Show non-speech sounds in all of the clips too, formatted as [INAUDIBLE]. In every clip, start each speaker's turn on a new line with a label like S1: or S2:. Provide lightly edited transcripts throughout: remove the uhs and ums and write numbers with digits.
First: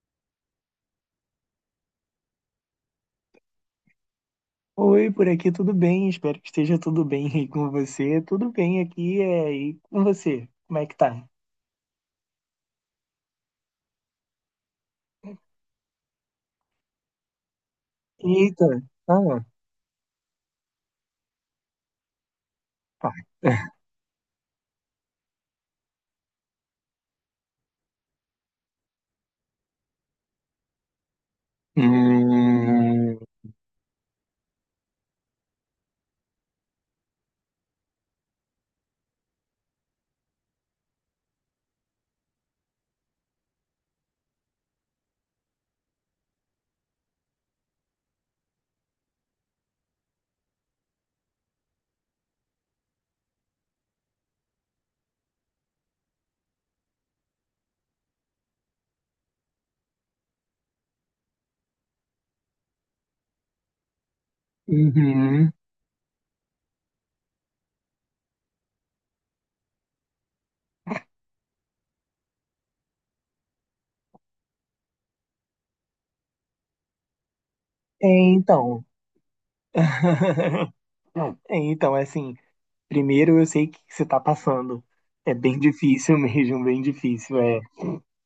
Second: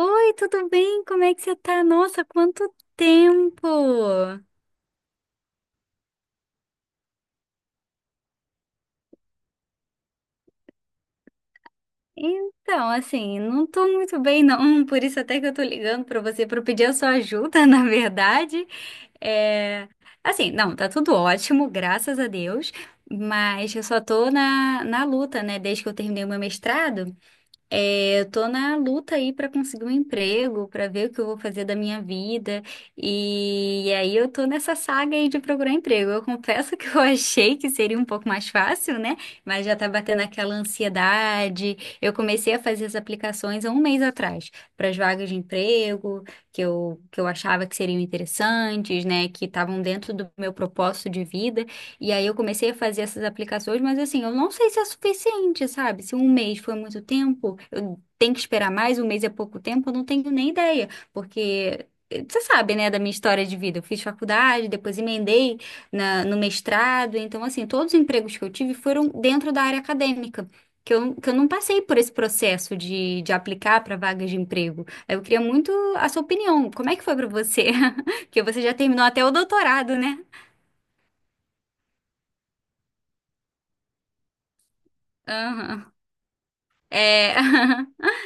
S1: Oi, tudo bem? Como é que você tá? Nossa, quanto tempo!
S2: Oi, por aqui tudo bem? Espero que esteja tudo bem aí com você. Tudo bem aqui e com você? Como é que tá?
S1: Então, assim, não tô muito bem não, [LAUGHS] por isso até que eu tô ligando pra você pra pedir a sua ajuda, [LAUGHS] na verdade.
S2: Eita, ah,
S1: É... Assim, não, tá tudo ótimo, graças a Deus,
S2: tá.
S1: mas
S2: [LAUGHS]
S1: eu só tô na luta, né, desde que eu terminei o meu mestrado. É, eu tô na luta aí para conseguir um emprego, para ver o que eu vou fazer da minha vida.
S2: Hum,
S1: E aí eu tô nessa saga aí de procurar emprego. Eu confesso que eu [LAUGHS] achei que seria um pouco mais fácil, né? Mas já tá batendo aquela ansiedade. Eu comecei a fazer as aplicações há um mês atrás para as vagas de emprego que eu achava que seriam interessantes, né? Que estavam dentro do meu propósito de vida. E aí eu comecei a fazer essas aplicações, mas assim, eu não sei se é suficiente, sabe? Se um mês foi muito tempo, eu tenho que esperar mais, um mês é pouco tempo, eu não tenho nem ideia, porque você sabe, né, da minha história de vida. Eu fiz faculdade, depois
S2: uhum.
S1: emendei no mestrado, então assim, todos os empregos que eu tive foram dentro da área acadêmica. Que eu não passei por esse processo de aplicar para vagas de emprego. Eu queria muito a sua opinião. Como é que foi para você?
S2: É,
S1: [LAUGHS] Porque você já
S2: então.
S1: terminou até o doutorado, né?
S2: [LAUGHS] É, então, é assim, primeiro eu sei que você tá passando. É bem
S1: Aham.
S2: difícil [LAUGHS] mesmo, bem
S1: É.
S2: difícil, é.
S1: [LAUGHS]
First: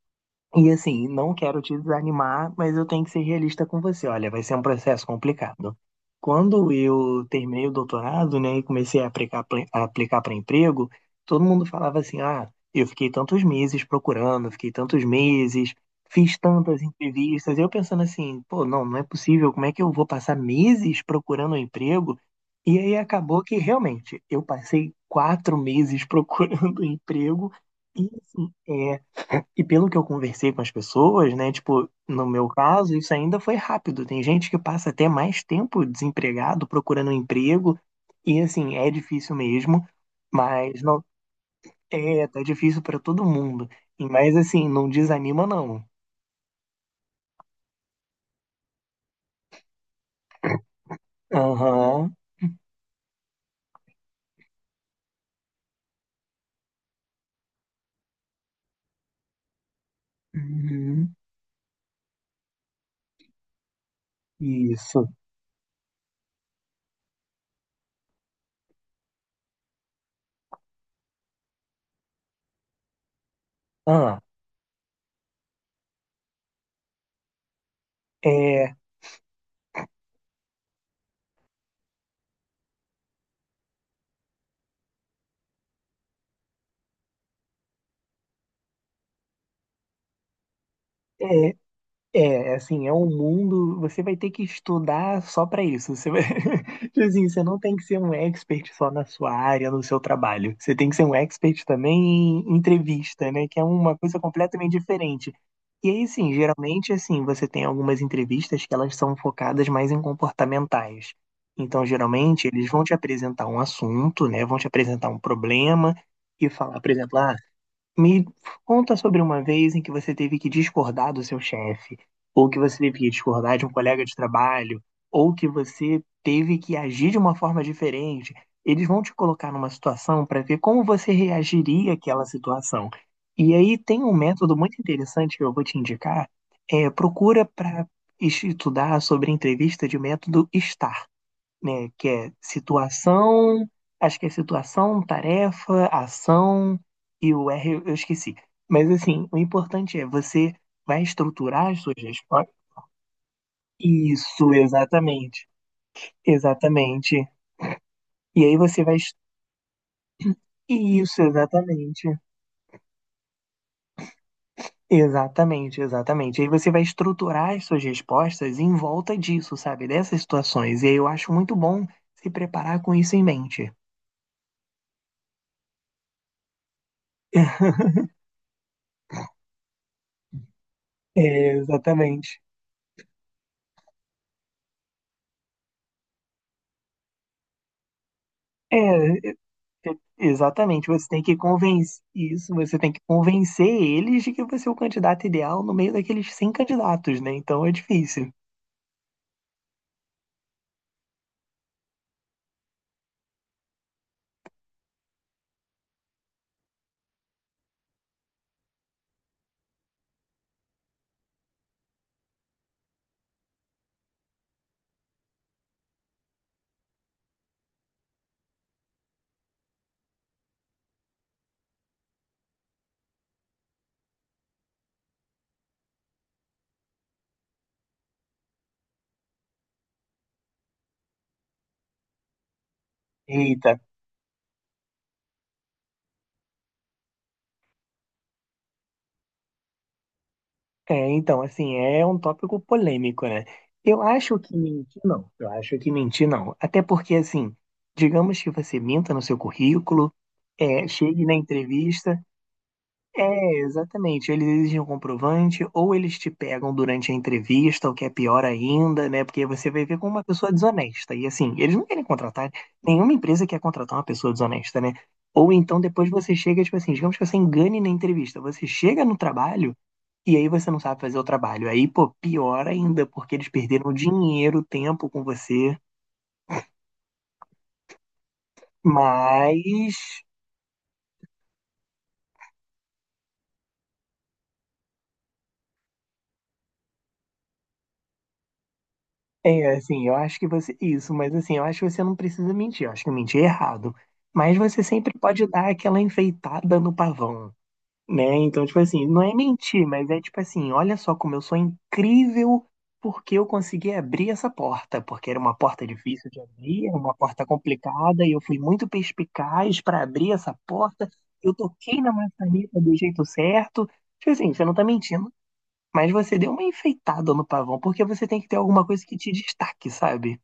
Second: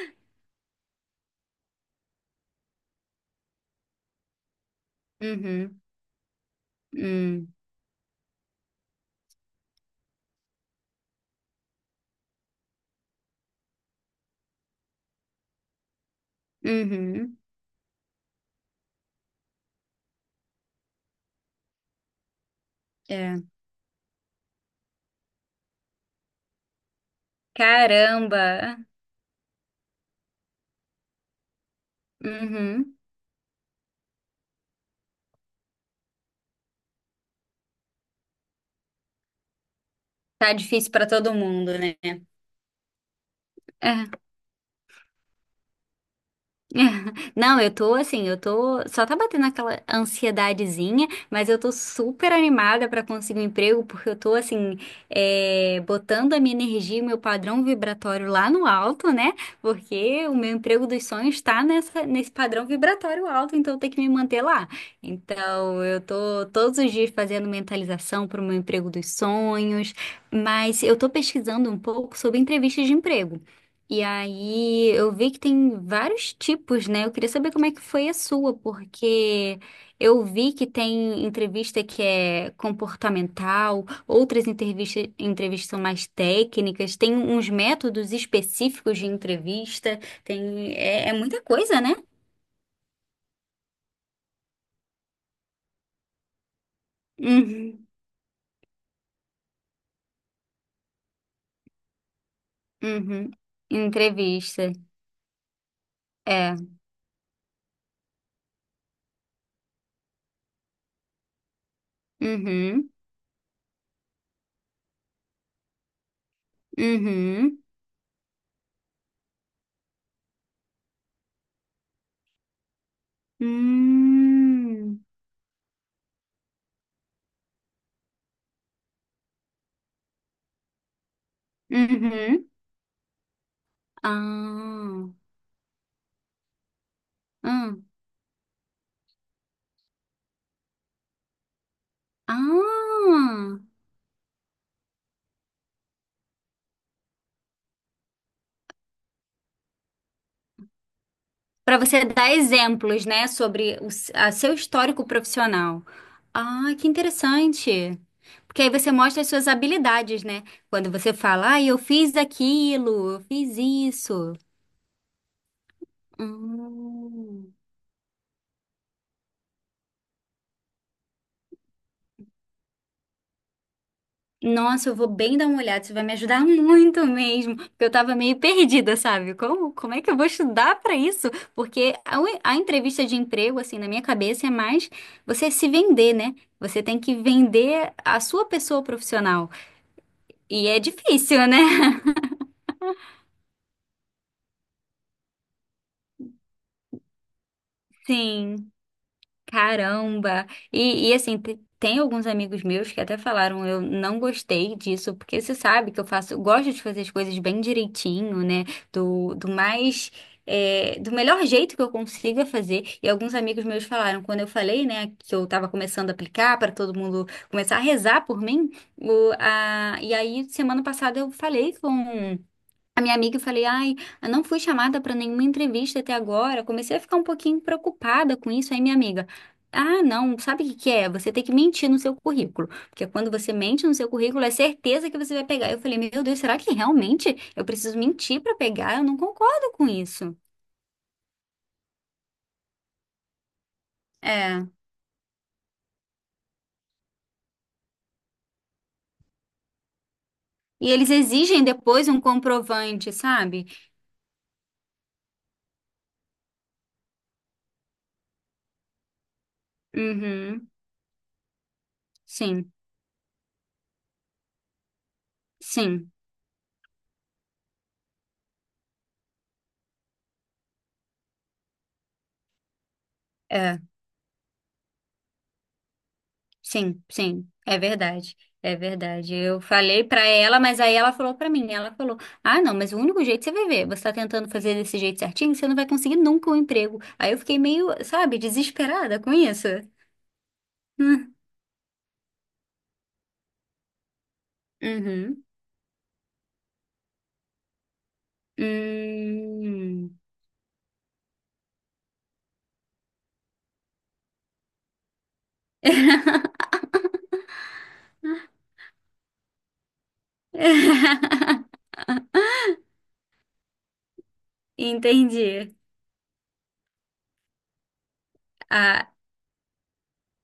S2: E assim, não quero te desanimar, mas eu tenho que ser realista com você. Olha, vai ser um processo complicado.
S1: Uhum.
S2: Quando eu
S1: Hum.
S2: terminei o doutorado, né, e comecei a aplicar para emprego, todo mundo falava assim: ah, eu fiquei tantos meses procurando, fiquei tantos meses, fiz tantas
S1: Uhum.
S2: entrevistas. Eu pensando assim: pô, não é possível, como é que eu vou passar meses procurando um emprego? E aí acabou
S1: É.
S2: que realmente eu passei quatro meses procurando [LAUGHS] emprego. E assim,
S1: Caramba.
S2: é, e pelo que eu conversei com as pessoas, né? Tipo, no meu caso,
S1: Uhum.
S2: isso ainda foi rápido. Tem gente que passa até mais tempo desempregado procurando um emprego. E assim, é difícil mesmo,
S1: Tá
S2: mas
S1: difícil
S2: não
S1: pra todo mundo, né?
S2: é, tá difícil para todo mundo.
S1: É.
S2: E mas assim, não desanima não.
S1: [LAUGHS] Não, eu tô assim, eu tô. Só tá batendo aquela ansiedadezinha, mas eu tô
S2: Aham.
S1: super animada pra conseguir um emprego, porque eu tô assim, é, botando a minha energia, e o meu padrão vibratório lá no alto, né? Porque o meu emprego dos
S2: Uhum.
S1: sonhos tá nesse padrão vibratório alto, então eu tenho que me manter lá.
S2: Isso.
S1: Então, eu tô todos os dias fazendo mentalização pro meu emprego dos sonhos, mas eu tô pesquisando um pouco sobre entrevistas de emprego. E
S2: Ah,
S1: aí, eu vi que tem vários tipos, né? Eu queria saber como é que foi a sua,
S2: é,
S1: porque eu vi que tem entrevista que é comportamental, outras entrevistas, entrevistas são mais técnicas, tem uns métodos específicos de entrevista, tem, é, é muita
S2: é,
S1: coisa, né?
S2: é, assim, é um mundo, você vai ter que estudar só para isso. Você vai... [LAUGHS] Tipo assim, você não tem que
S1: Uhum,
S2: ser um expert só na sua área, no seu trabalho. Você tem que ser um expert também em entrevista,
S1: uhum.
S2: né? Que é uma coisa
S1: Entrevista,
S2: completamente diferente. E aí, sim,
S1: é.
S2: geralmente, assim, você tem algumas entrevistas que elas são focadas mais em comportamentais. Então, geralmente, eles vão
S1: Uhum,
S2: te apresentar um assunto, né? Vão te apresentar um problema e falar, por exemplo, ah,
S1: uhum.
S2: me conta sobre uma vez em que você teve que discordar do seu chefe, ou que você teve que discordar de um colega de trabalho,
S1: Hum,
S2: ou que você teve que agir de uma forma diferente. Eles vão te colocar numa situação para ver como você reagiria àquela
S1: uhum.
S2: situação. E aí tem um método muito
S1: Ah,
S2: interessante que eu vou te indicar. É, procura
S1: ah.
S2: para estudar sobre entrevista de método STAR, né? Que é
S1: Ah,
S2: situação, acho que é situação, tarefa, ação e o R eu esqueci. Mas assim, o importante é você vai estruturar
S1: para
S2: as suas
S1: você dar
S2: respostas.
S1: exemplos, né, sobre a seu
S2: Isso,
S1: histórico
S2: exatamente.
S1: profissional. Ah, que
S2: Exatamente.
S1: interessante.
S2: E aí
S1: Porque aí
S2: você
S1: você
S2: vai.
S1: mostra as suas habilidades, né? Quando você
S2: Isso,
S1: fala, ah, eu
S2: exatamente.
S1: fiz aquilo, eu fiz isso.
S2: Exatamente. Aí você vai estruturar
S1: Hum.
S2: as suas respostas em volta disso, sabe? Dessas situações. E aí eu acho muito bom se preparar com isso em mente.
S1: Nossa, eu vou bem dar uma olhada, isso vai me ajudar muito mesmo. Porque eu
S2: [LAUGHS]
S1: tava meio perdida, sabe? Como é que eu vou estudar para isso?
S2: É,
S1: Porque
S2: exatamente.
S1: a entrevista de emprego, assim, na minha cabeça é mais você se vender, né? Você tem que vender a sua pessoa
S2: É,
S1: profissional. E é
S2: exatamente, você tem que
S1: difícil, né?
S2: convencer
S1: [LAUGHS]
S2: isso, você tem que convencer eles de que você é o candidato ideal no meio daqueles 100 candidatos, né? Então é difícil.
S1: Sim, caramba. E assim, tem alguns amigos meus que até falaram, eu não gostei disso, porque você sabe que eu faço, eu gosto de fazer as coisas bem direitinho, né? Do mais, é, do melhor jeito que eu consiga fazer. E alguns amigos meus falaram, quando eu falei, né, que eu tava começando a aplicar para todo mundo começar a rezar por mim, o, a, e aí semana passada eu falei com a minha amiga e falei, ai, eu não fui chamada para nenhuma entrevista até agora. Comecei a ficar um pouquinho preocupada com isso. Aí minha amiga, ah, não, sabe o que que é? Você tem que mentir no seu currículo. Porque quando você
S2: Eita.
S1: mente no seu currículo, é certeza que você vai pegar. Eu falei, meu Deus, será que realmente eu preciso mentir para pegar? Eu não concordo com isso.
S2: É, então, assim, é um tópico polêmico, né?
S1: É.
S2: Eu acho que mentir não. Até porque, assim, digamos que você minta no seu currículo, é,
S1: E eles
S2: chegue na
S1: exigem depois um
S2: entrevista.
S1: comprovante,
S2: É,
S1: sabe?
S2: exatamente. Eles exigem um comprovante, ou eles te pegam durante a entrevista, o que é pior ainda, né? Porque você vai ver com uma pessoa
S1: Uhum.
S2: desonesta. E assim, eles não querem contratar,
S1: Sim,
S2: nenhuma empresa quer contratar uma pessoa desonesta, né? Ou então depois
S1: sim.
S2: você chega, tipo assim, digamos que você engane na entrevista. Você chega no trabalho e aí você não sabe fazer o trabalho. Aí, pô, pior ainda, porque eles
S1: É.
S2: perderam dinheiro, tempo com você.
S1: Sim, sim, é verdade. É verdade. Eu
S2: Mas
S1: falei pra ela, mas aí ela falou pra mim, ela falou: "Ah, não, mas o único jeito você vai ver, você tá tentando fazer desse jeito certinho, você não vai conseguir nunca um emprego". Aí eu fiquei meio, sabe, desesperada com isso.
S2: é, assim, eu acho que você. Isso, mas
S1: Hum,
S2: assim, eu acho que você não precisa mentir. Eu acho que eu menti errado. Mas você sempre
S1: uhum.
S2: pode dar aquela enfeitada no pavão, né? Então, tipo assim, não é mentir, mas
S1: Hum.
S2: é tipo assim: olha só como eu sou incrível porque eu consegui abrir essa porta. Porque era uma porta difícil de abrir, era uma porta complicada, e eu fui muito perspicaz para abrir essa porta.
S1: [LAUGHS]
S2: Eu toquei na maçaneta do jeito certo. Tipo assim, você não tá mentindo.
S1: Entendi.
S2: Mas você deu uma enfeitada no pavão, porque você tem que ter alguma coisa
S1: Ah,
S2: que te destaque, sabe?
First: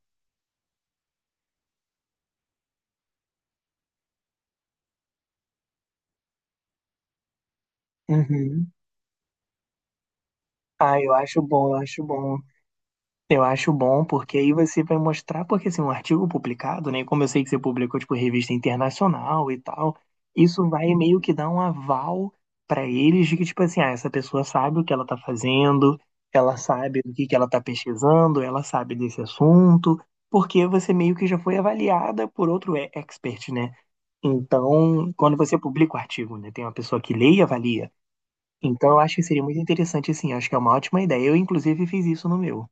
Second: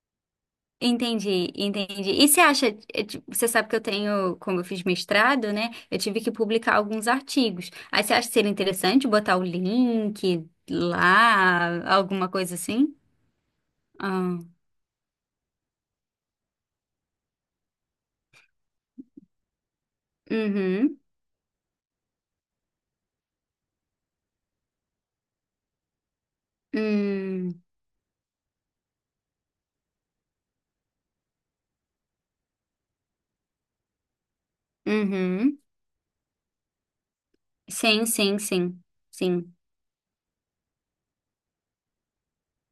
S1: entendi, entendi. E você acha, você sabe que eu tenho, como eu fiz mestrado, né? Eu tive que publicar alguns artigos. Aí você acha que seria
S2: Uhum.
S1: interessante botar o link
S2: Ah, eu
S1: lá,
S2: acho
S1: alguma
S2: bom.
S1: coisa assim?
S2: Eu acho bom, porque
S1: Ah,
S2: aí você vai mostrar, porque assim, um artigo publicado, né? Como eu sei que você publicou, tipo, revista internacional e tal, isso vai
S1: uhum,
S2: meio que dar um aval pra eles de que, tipo assim, ah, essa pessoa sabe o que ela tá fazendo, ela sabe do que ela tá
S1: hum,
S2: pesquisando, ela sabe desse assunto, porque você meio que já foi avaliada por outro expert, né? Então, quando você
S1: uhum.
S2: publica o artigo, né, tem uma pessoa que lê e avalia.
S1: Sim, sim, sim,
S2: Então, eu acho que seria
S1: sim.
S2: muito interessante, sim. Acho que é uma ótima ideia. Eu, inclusive, fiz isso no meu.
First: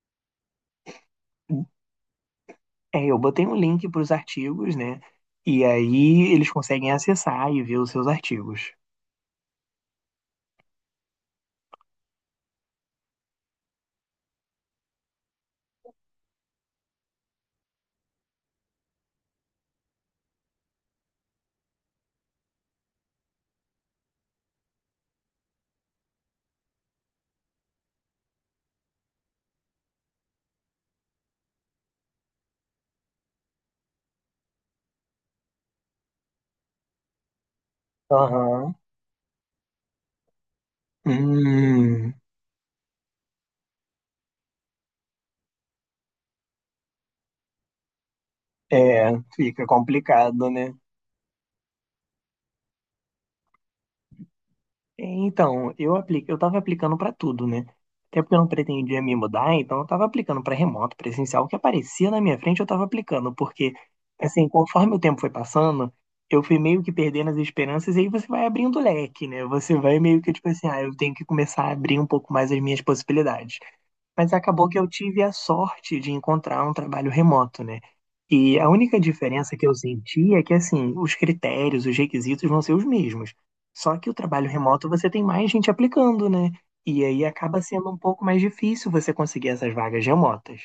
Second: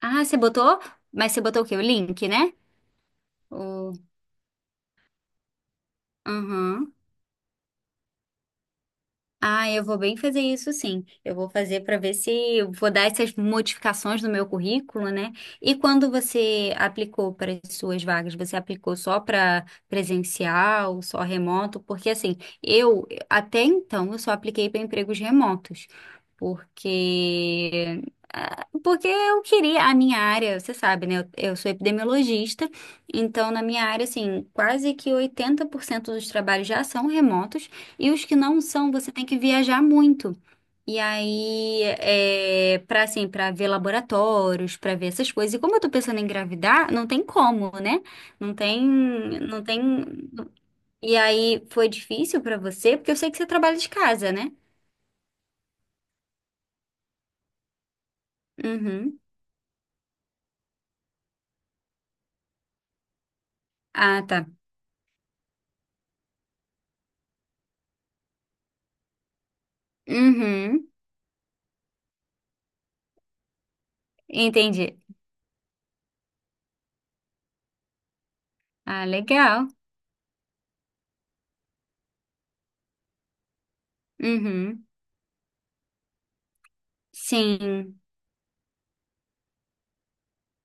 S1: Ah, você botou? Mas você botou o quê? O link, né?
S2: É, eu botei um link
S1: O,
S2: para os artigos, né? E aí eles conseguem
S1: uhum.
S2: acessar e ver os seus artigos.
S1: Ah, eu vou bem fazer isso sim. Eu vou fazer para ver se eu vou dar essas modificações no meu currículo, né? E quando você aplicou para as suas vagas, você aplicou só para presencial, só remoto? Porque assim, eu até então eu só apliquei para empregos remotos porque ah, porque eu queria a minha área, você sabe, né? Eu sou epidemiologista, então na minha área, assim, quase que 80% dos trabalhos já são remotos e os que não
S2: Aham.
S1: são, você tem que viajar muito. E aí,
S2: Hum,
S1: é, para assim, para ver laboratórios, para ver essas coisas. E como eu tô pensando em engravidar, não tem como, né? Não tem,
S2: é,
S1: não
S2: fica
S1: tem.
S2: complicado, né?
S1: E aí, foi difícil para você, porque eu sei que você trabalha de casa, né?
S2: É, então, eu aplico, eu tava aplicando pra tudo, né? Até porque eu não pretendia me
S1: Uhum.
S2: mudar, então eu tava aplicando pra remoto, presencial, o que aparecia na minha frente eu tava aplicando, porque
S1: Ah, tá.
S2: assim, conforme o tempo foi passando, eu fui meio que perdendo as esperanças e aí você vai abrindo o leque, né? Você vai meio que tipo assim, ah,
S1: Uhum,
S2: eu tenho que começar a abrir um pouco mais as minhas possibilidades. Mas acabou que eu
S1: entendi.
S2: tive a sorte de encontrar um trabalho remoto, né? E a única
S1: Ah,
S2: diferença que
S1: legal.
S2: eu senti é que, assim, os critérios, os requisitos vão ser os mesmos. Só que o trabalho
S1: Uhum,
S2: remoto você tem mais gente aplicando, né? E aí acaba sendo um
S1: sim,
S2: pouco mais difícil você conseguir essas vagas remotas.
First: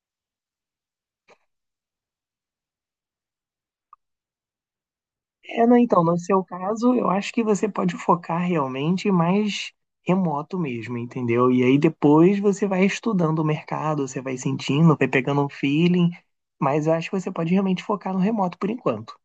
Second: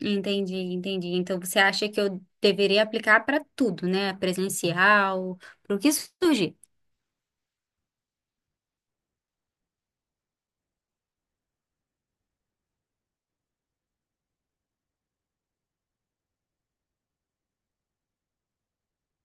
S1: entendi, entendi. Então você acha que eu deveria aplicar para tudo, né? Presencial,
S2: É, não,
S1: para o que
S2: então, no seu
S1: surgir.
S2: caso, eu acho que você pode focar realmente mais remoto mesmo, entendeu? E aí depois você vai estudando o mercado, você vai sentindo, vai pegando um feeling, mas eu acho que você pode realmente focar no remoto por enquanto.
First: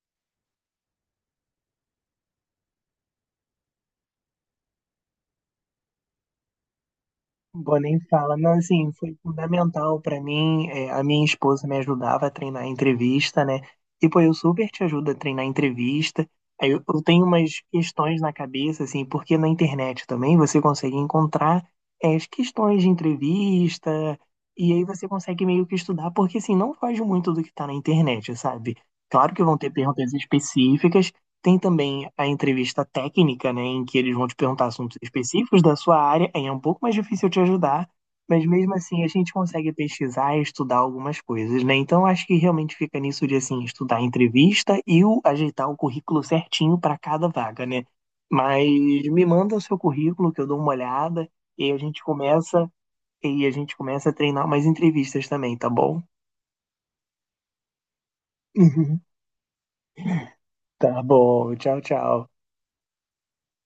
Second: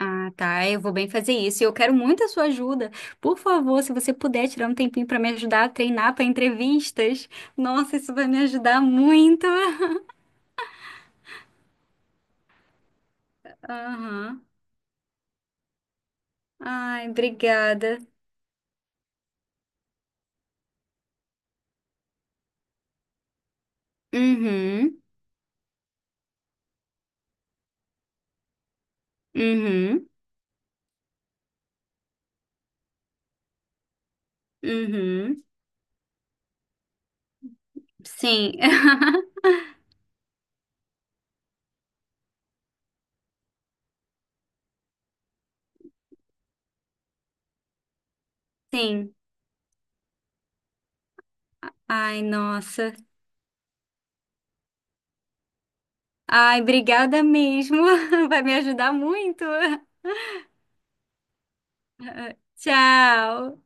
S1: Ah, tá, eu vou bem fazer isso. E eu quero muito a sua ajuda. Por favor, se você puder tirar um tempinho para me ajudar a treinar para entrevistas.
S2: Bom,
S1: Nossa,
S2: nem
S1: isso vai
S2: fala,
S1: me
S2: mas
S1: ajudar
S2: assim, foi
S1: muito.
S2: fundamental pra mim. É, a minha esposa me ajudava a treinar a entrevista, né? E pô, eu
S1: Aham.
S2: super te ajudo a treinar a entrevista. Aí eu
S1: Ai,
S2: tenho umas
S1: obrigada.
S2: questões na cabeça, assim, porque na internet também você consegue encontrar as questões de entrevista, e aí
S1: Uhum,
S2: você consegue meio que estudar, porque assim, não foge muito do que tá na internet, sabe? Claro que vão ter
S1: uhum,
S2: perguntas específicas, tem também a entrevista técnica, né, em que eles vão te perguntar assuntos
S1: uhum.
S2: específicos da sua área, aí é um pouco mais difícil te ajudar, mas
S1: Sim.
S2: mesmo assim a
S1: [LAUGHS]
S2: gente consegue pesquisar e estudar algumas coisas, né? Então acho que realmente fica nisso de assim estudar a entrevista e o, ajeitar o currículo certinho para cada vaga, né? Mas
S1: Sim.
S2: me manda o seu currículo que eu dou uma olhada e a gente
S1: Ai,
S2: começa
S1: nossa.
S2: e a gente começa a treinar mais entrevistas também, tá bom?
S1: Ai, obrigada mesmo. [LAUGHS] Vai me ajudar
S2: [LAUGHS]
S1: muito.
S2: Tá bom, tchau, tchau.
S1: Tchau.